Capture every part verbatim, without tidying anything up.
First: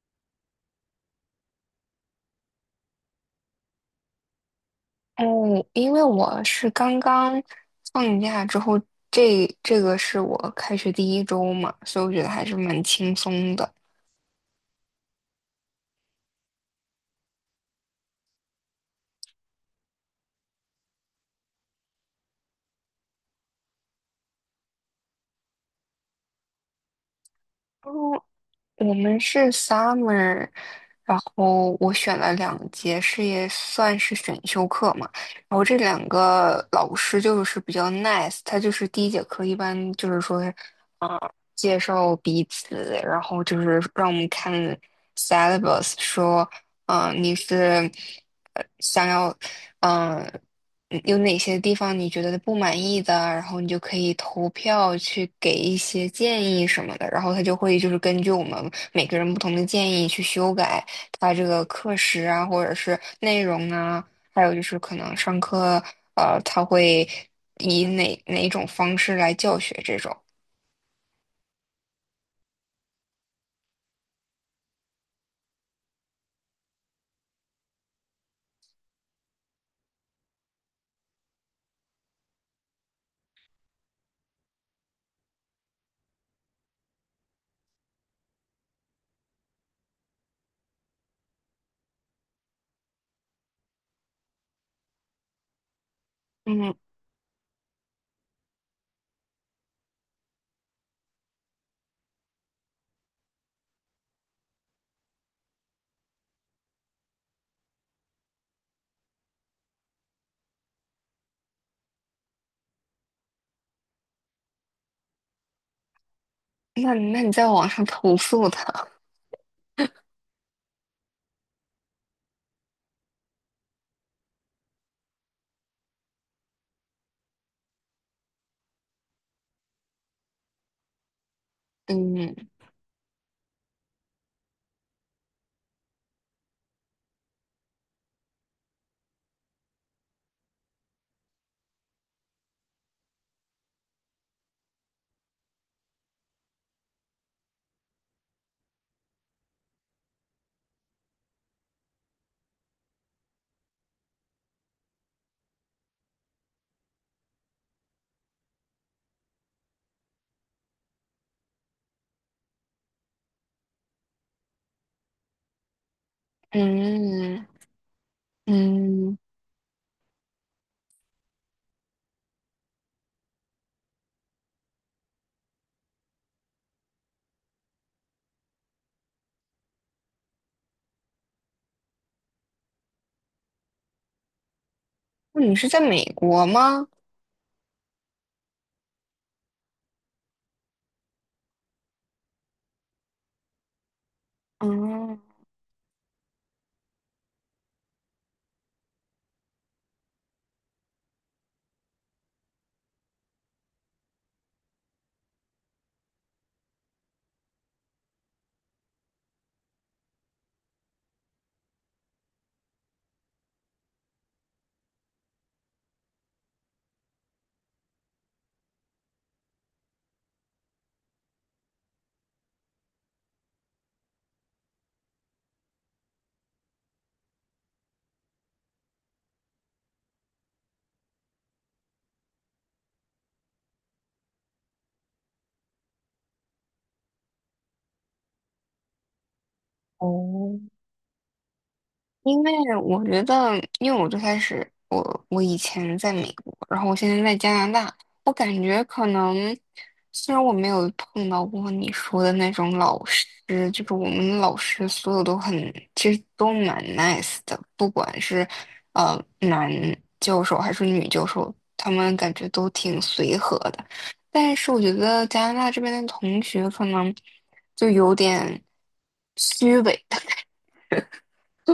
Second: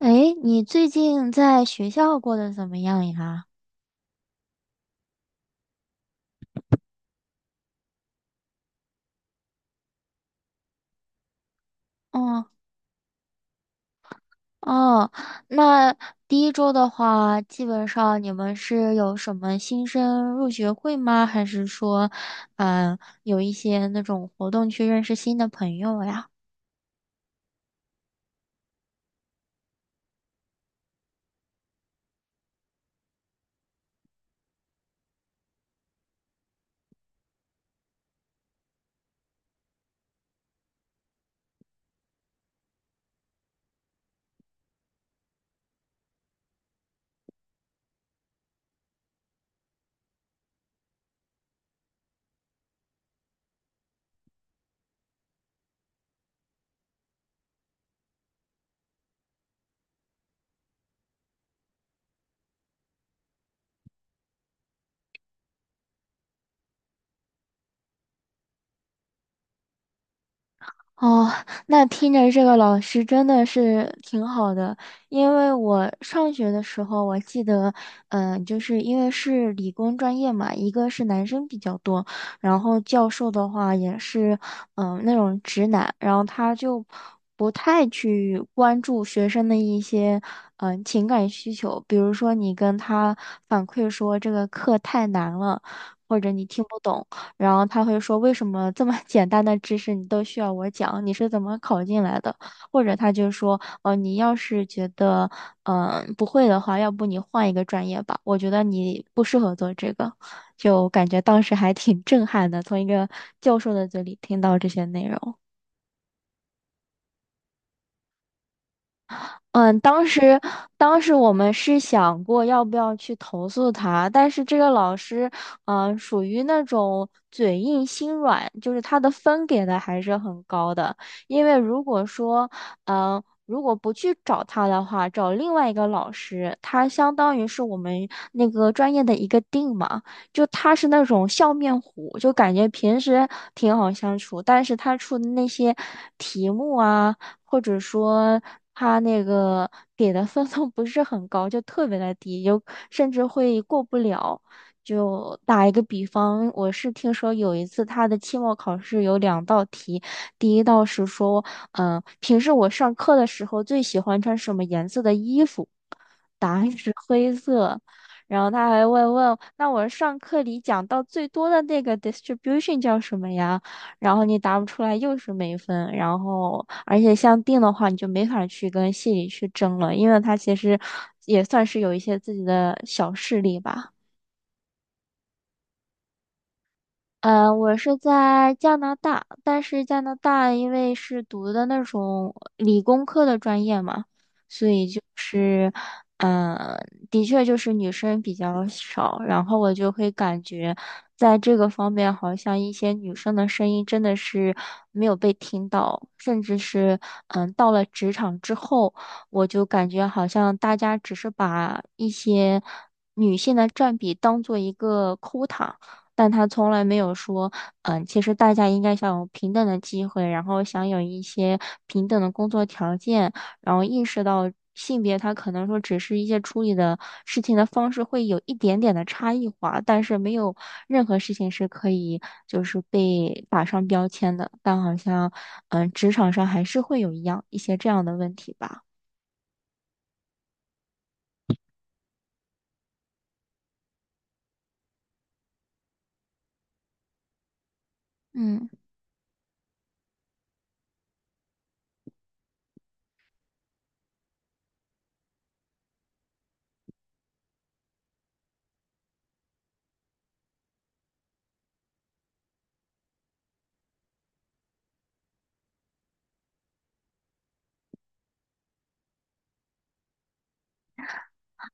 诶，你最近在学校过得怎么样呀？嗯，因为我是刚刚放假之后，这这个是我开学第一周嘛，所以我觉得还哦是蛮轻松的。哦，那第一周的话，基本上你们是有什么新生入学会吗？还是说，嗯、有一些那种活动去认识新的朋友呀？然我们是 summer,然后我选了两节，是也算是选修课嘛。然后这两个老师就是比较 nice,他就是第一节课一般就是说，啊、介绍彼此，然后就是让我们看 syllabus,说，嗯、你是呃想要，嗯嗯有哪些地方你觉得不满意的，然后你就可以投票去给一些建议什么的，然后他就会就是根据我们每个人不同的建议去修改他这个课时啊，或者是内容啊。还有就是可能上课，呃，他会以哪哪一种方式来教学这种。哦，那听着这个老师真的是挺好的，因为我上学的时候，我记得，嗯、就是因为是理工专业嘛，一个是男生比较多，然后教授的话也是，嗯、那种直男，然后他就不太去关注学生的一些，嗯、情感需求，比如说你跟他反馈说这个课太难了，或者你听嗯，不懂。然后他会说为什么这么 简单的知识你都需要我讲？你是怎么考进来的？或者他就说，哦，你要是觉得嗯、呃不会的话，要不你换一个专业吧，我觉得你不适合做这个。就感觉当时还挺 震撼的，从一个教授的嘴里听到这些内容。那那你在网上投诉他？嗯，当时当时我们是想过要不要去投诉他，但是这个老师，嗯、属于那种嘴硬心软，就是他的分给的还是很高的。因为如果说，嗯嗯、如果不去找他的话，找另外一个老师，他相当于是我们那个专业的一个定嘛，就他是那种笑面虎，就感觉平时挺好相处，但是他出的那些题目啊。或者说他那个给的分数不是很高，就特别的低，有甚至会过不了。就打一个比方，我是听说有一次他的期末考试有两道题，第一道是说，嗯、平时我上课的时候最喜欢穿什么颜色的衣服？答案是灰嗯色。然后他还问嗯，问，那我上课里讲到最多的那个 distribution 叫什么呀？然后你答不出来又是没分。然后而且像定的话，你就没法去跟系里去争了，因为他其实也算是有一些自己的小势力吧。那你是在美国吗？呃，我是在加拿大，但是加拿大因为是读的那种理工科的专业嘛，所以就嗯，是，嗯、的确就是女生比较少，然后我就会感觉，在这个方面，好像一些女生的声音真的是没有被听到，甚至是，嗯、到了职场之后，我就感觉好像大家只是把一些女性的占比当做一个 quota。但他从来没有说，嗯，其实大家应该享有平等的机会，然后享有一些平等的工作条件，然后意识到性别他可能说只是一些处理的事情的方式会有一点点的差异化，但是没有任何事情是可以就是被打上标签的。但好像，嗯，职场上还是会有一样一些这样的问题吧。哦，因为我觉得，因为我最开始，我我以前在美国，然后我现在在加拿大，我感嗯。觉可能，虽然我没有碰到过你说的那种老师，就是我们老师所有都很，其实都蛮 nice 的，不管是呃男教授还是女教授，他们感觉都挺随和的。但是我觉得加拿大这边的同学可能就有点虚伪。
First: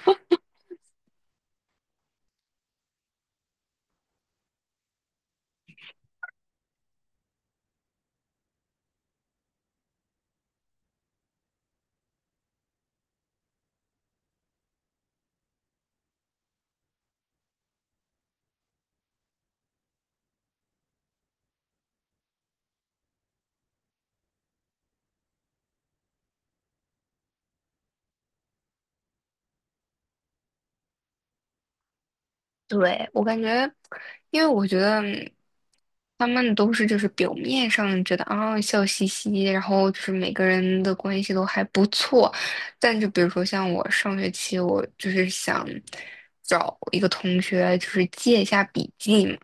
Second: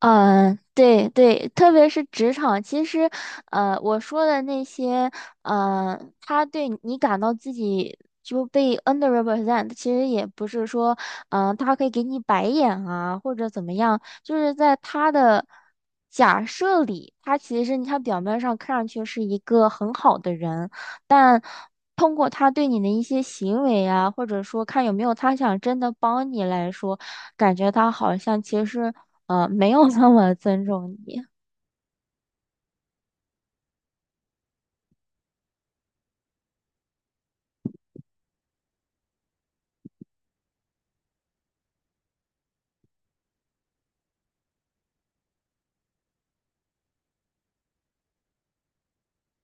嗯，对对，特别是职场，其实，呃，我说的那些，呃，他对你感到自己就被 underrepresent，其实也不是说，嗯、他可以给你白眼啊，或者怎么样，就是在他的假设里，他其实他表面上看上去是一个很好的人，但通过他对你的一些行为啊，或者说看有没有他想真的帮你来说，感觉他好像其实。呃，没有那么尊重你。对，我感觉，因为我觉得他们都是就是表面上觉得啊笑嘻嘻，然后就是每个人的关系都还不错，但就比如说像我上学期，我就是想找一个同学就是借一下笔记嘛，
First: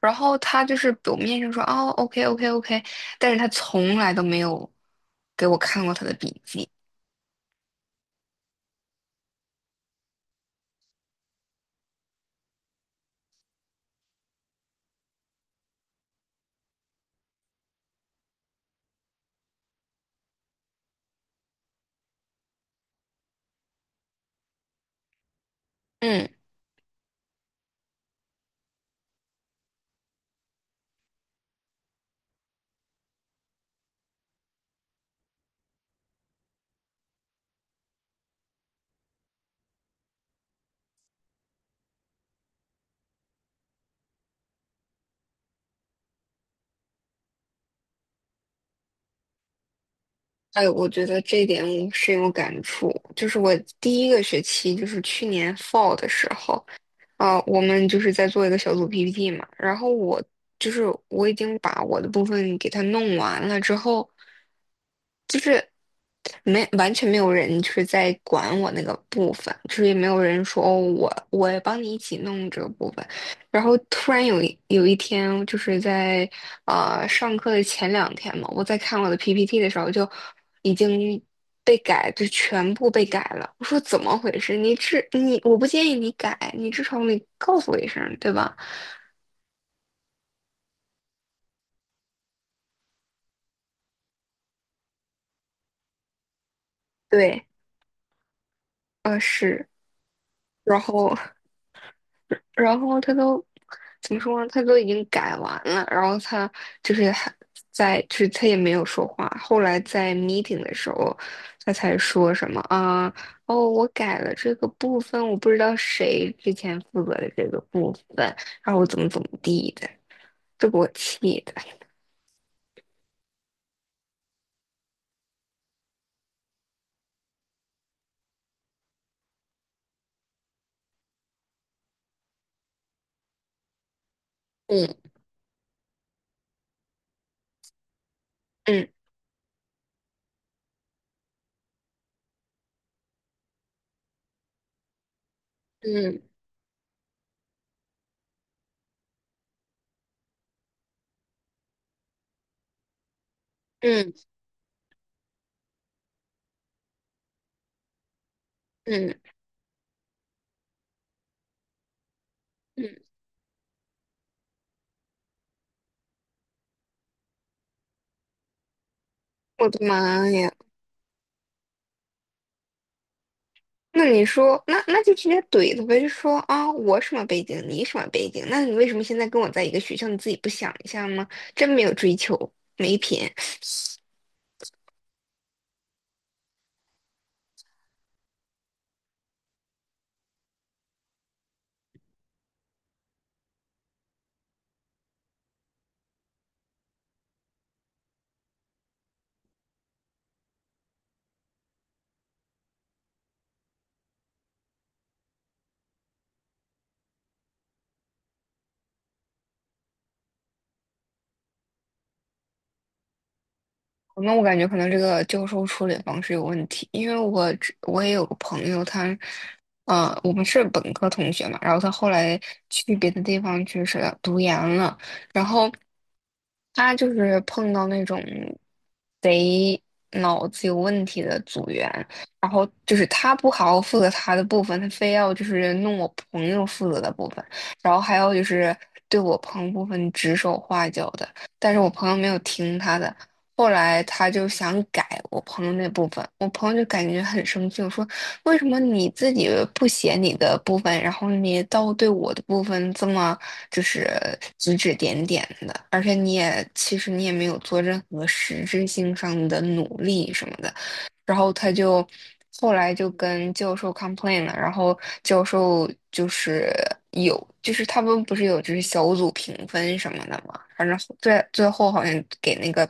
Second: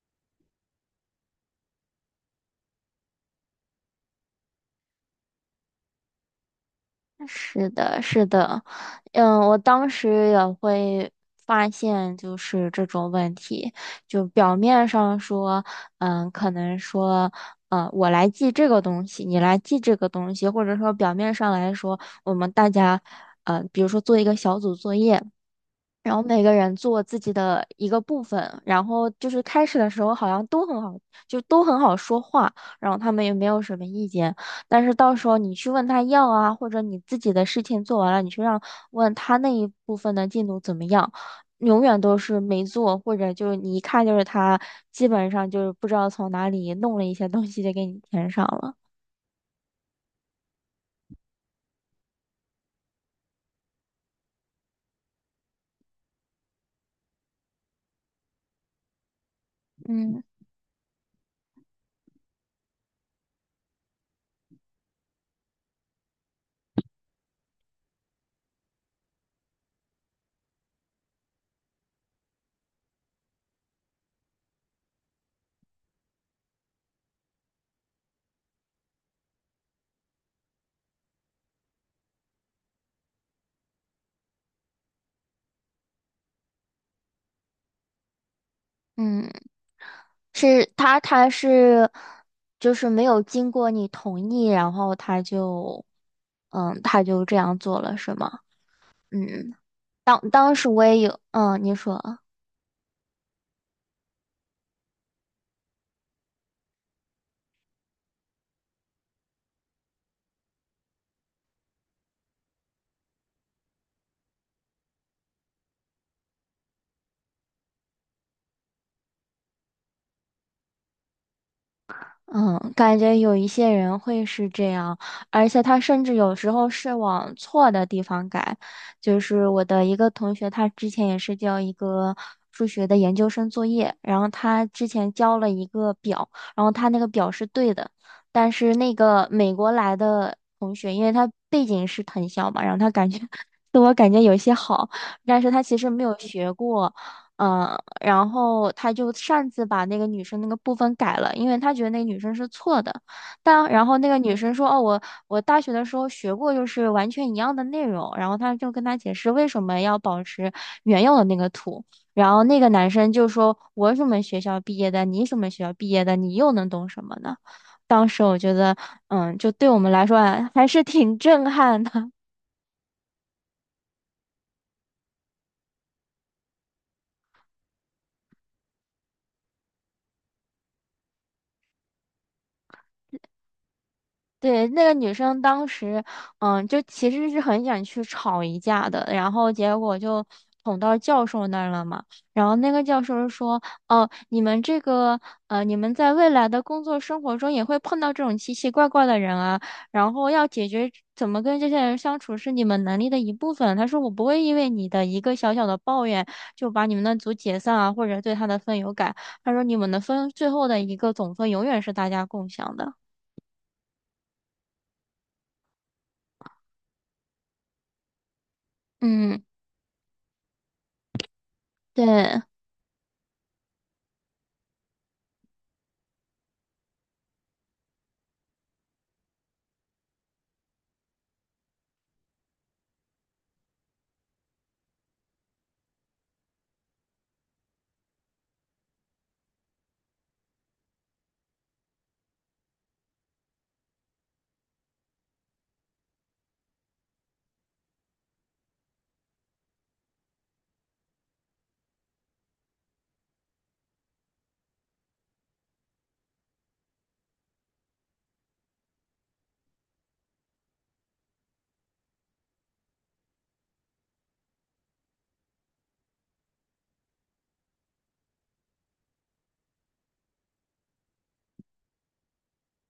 然后他就是表面上说哦 OK OK OK,但是他从来都没有给我看过他的笔记，是的，是的，嗯，我当时也会发现，就是这种问题，就表面上说，嗯，可能说，嗯，我来记这个东西，你来记这个东西，或者说表面上来说，我们大家，呃，比如说做一个小组作业。然后嗯。每个人做自己的一个部分，然后就是开始的时候好像都很好，就都很好说话，然后他们也没有什么意见。但是到时候你去问他要啊，或者你自己的事情做完了，你去让问他那一部分的进度怎么样，永远都是没做，或者就是你一看就是他基本上就是不知道从哪里弄了一些东西就给你填上了。哎，我觉得这一点我深有感触。就是我第一个学期，就是去年 fall 的时候，啊、我们就是在做一个小组 P P T 嘛。然后我嗯就是我已经把我的部分给它弄完了之后，就是没完全没有人就是在管我那个部分，就是也没有人说哦，我我帮你一起弄这个部分。然后突然有一有一天，就是在呃上课的前两天嘛，我在看我的 P P T 的时候，就已经被改，就全部被改了。我说怎么回事？你至你，我不建议你改，你至少你告诉我一声，对吧？嗯。是他，他是就是没有经过你同意，然后他就，嗯，他就这对，样做了，是吗？呃嗯，是，当当时然我也后有，嗯，你说。然后他都怎么说呢？他都已经改完了，然后他就是还在，就是他也没有说话。后来在 meeting 的时候，他才说什么啊？哦，我改了这个部分，我不知道谁之前负责的这个部分，然后我怎么怎么地的，这给我气的。嗯，感觉有一些人会是这样，而且他甚至有时候是往错的地方改。就是我的一个同学，他之前也是交一个数学的研究生作业，然后他之前嗯交了一个表，然后他那个表是对的，但是嗯那个美国来的同学，因为他背景是藤校嘛，然后他感觉 自我感觉有些好，但是他其实没有嗯学过。嗯，呃然后他就擅自把那个女生那个部分改了，因为他觉得那个女生是错的。但然后那嗯个女生说：“哦，我我大学的时候学过，就是完全一样的内容。”然后他就跟他解嗯释为什么要保持原有的那个图。然后那个嗯，男生就说：“我什么学校毕业的？你什么学校毕业的？你又能懂什么呢？”当时我觉得，嗯，就我对我的们来说妈啊呀！还是挺震撼的。那你说，那那就直接怼他呗，就说啊，我什么背景，你什么背景，那你为什么现在跟我在一个学校，你自己不想一下吗？真没有追求，没品。对，那个女生当时，嗯，就其实是很想去吵一架的，然后结果就捅到教授那儿了嘛。然后那个教授说：“哦，你们这个，呃，你们在未来的工作生活中也会碰到这种奇奇怪怪的人啊，然后要解决怎么跟这些人相处是你们能力的一部分。”他说：“我不会因为你的一个小小的抱怨就把你们的组解散啊，或者对他的分有改。”他说：“你们的分最后的一个总分永远是大家共享的。”那我感觉可能这个教授处理方式有问题，因为我之我也有个朋友，他，嗯，呃，我们是本科同学嘛，然后他后来对。去别的地方去是读研了，然后他就是碰到那种贼脑子有问题的组员，然后就是他不好好负责他的部分，他非要就是弄我朋友负责的部分，然后还有就是对我朋友部分指手画脚的。但是我朋友没有听他的，后来他就想改我朋友那部分，我朋友就感觉很生气，我说为什么你自己不写你的部分，然后你倒对我的部分这么就是指指点点的，而且你也其实你也没有做任何实质性上的努力什么的。然后他就后来就跟教授 complain 了，然后教授就是有，就是他们不是有就是小组评分什么的嘛，反正最最后好像给那个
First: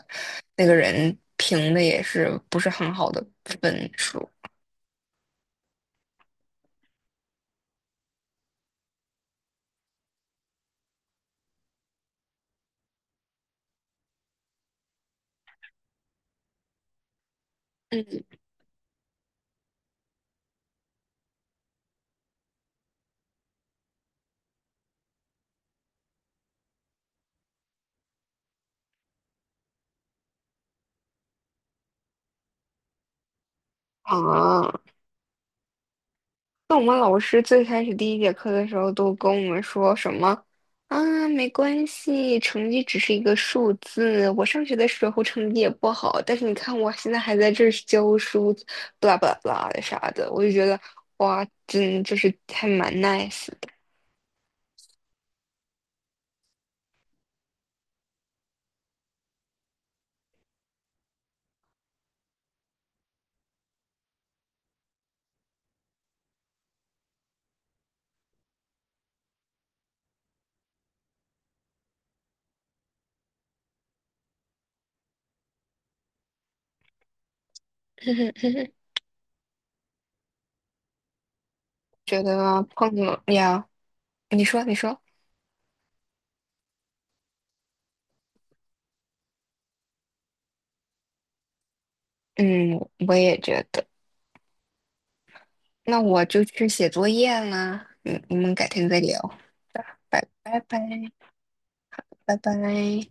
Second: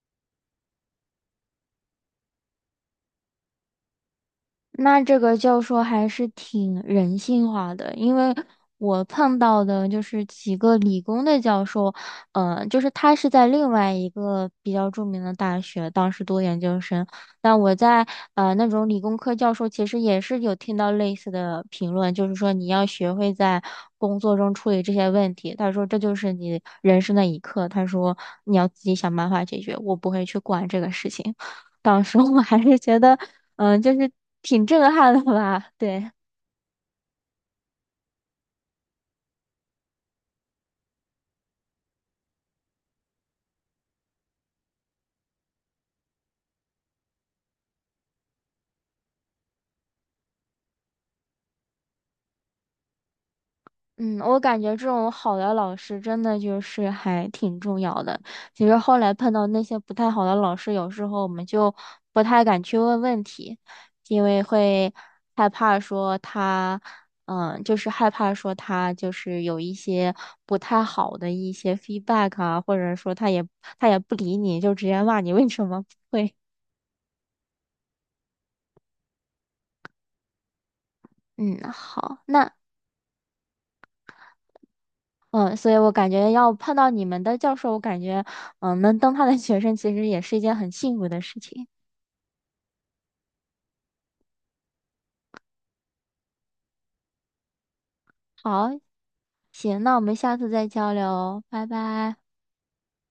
那个人评的也是不是很好的分数，那这个教授还是挺人性化的，因为我碰到的就是几个理工的教授，呃，就是他是在另外一个比较著名的大学，当时读研究生。但我在嗯呃那种理工科教授，其实也是有听到类似的评论，就是说你要学会在工作中处理这些问题。他说这就是你人生的一课，他说你要自己想办法解决，我不会去管这个事情。当时我还是觉得，嗯，就是挺啊。震撼的吧？对，那我们老师最开始第一节课的时候都跟我们说什么啊，没关系，成绩只是一个数字。我上学的时候成绩也不好，但是你看我现在还在这儿教书，巴拉巴拉不啦的啥的，我就觉得哇，真就是还蛮 nice 的。嗯，我感觉这种好的老师真的就是还挺重要的。其实后来碰到那些不太好的老师，有时候我们就不太敢去问问题，因为会害怕说他，嗯，就是害怕说他就是有一些不太好的一些 feedback 啊，或者说他也他也不理你，就直接骂你为什么不会。嗯，觉好，那。得碰了呀，你说你说，嗯，所以我感觉要碰到你们的教授，我感觉，嗯，能当他的学生其实也是一件很幸福的事情。嗯，我也觉得。那我就去写作业啦，嗯，我们改好，天再聊，行，那我们拜下次拜再拜交流哦拜拜。拜拜。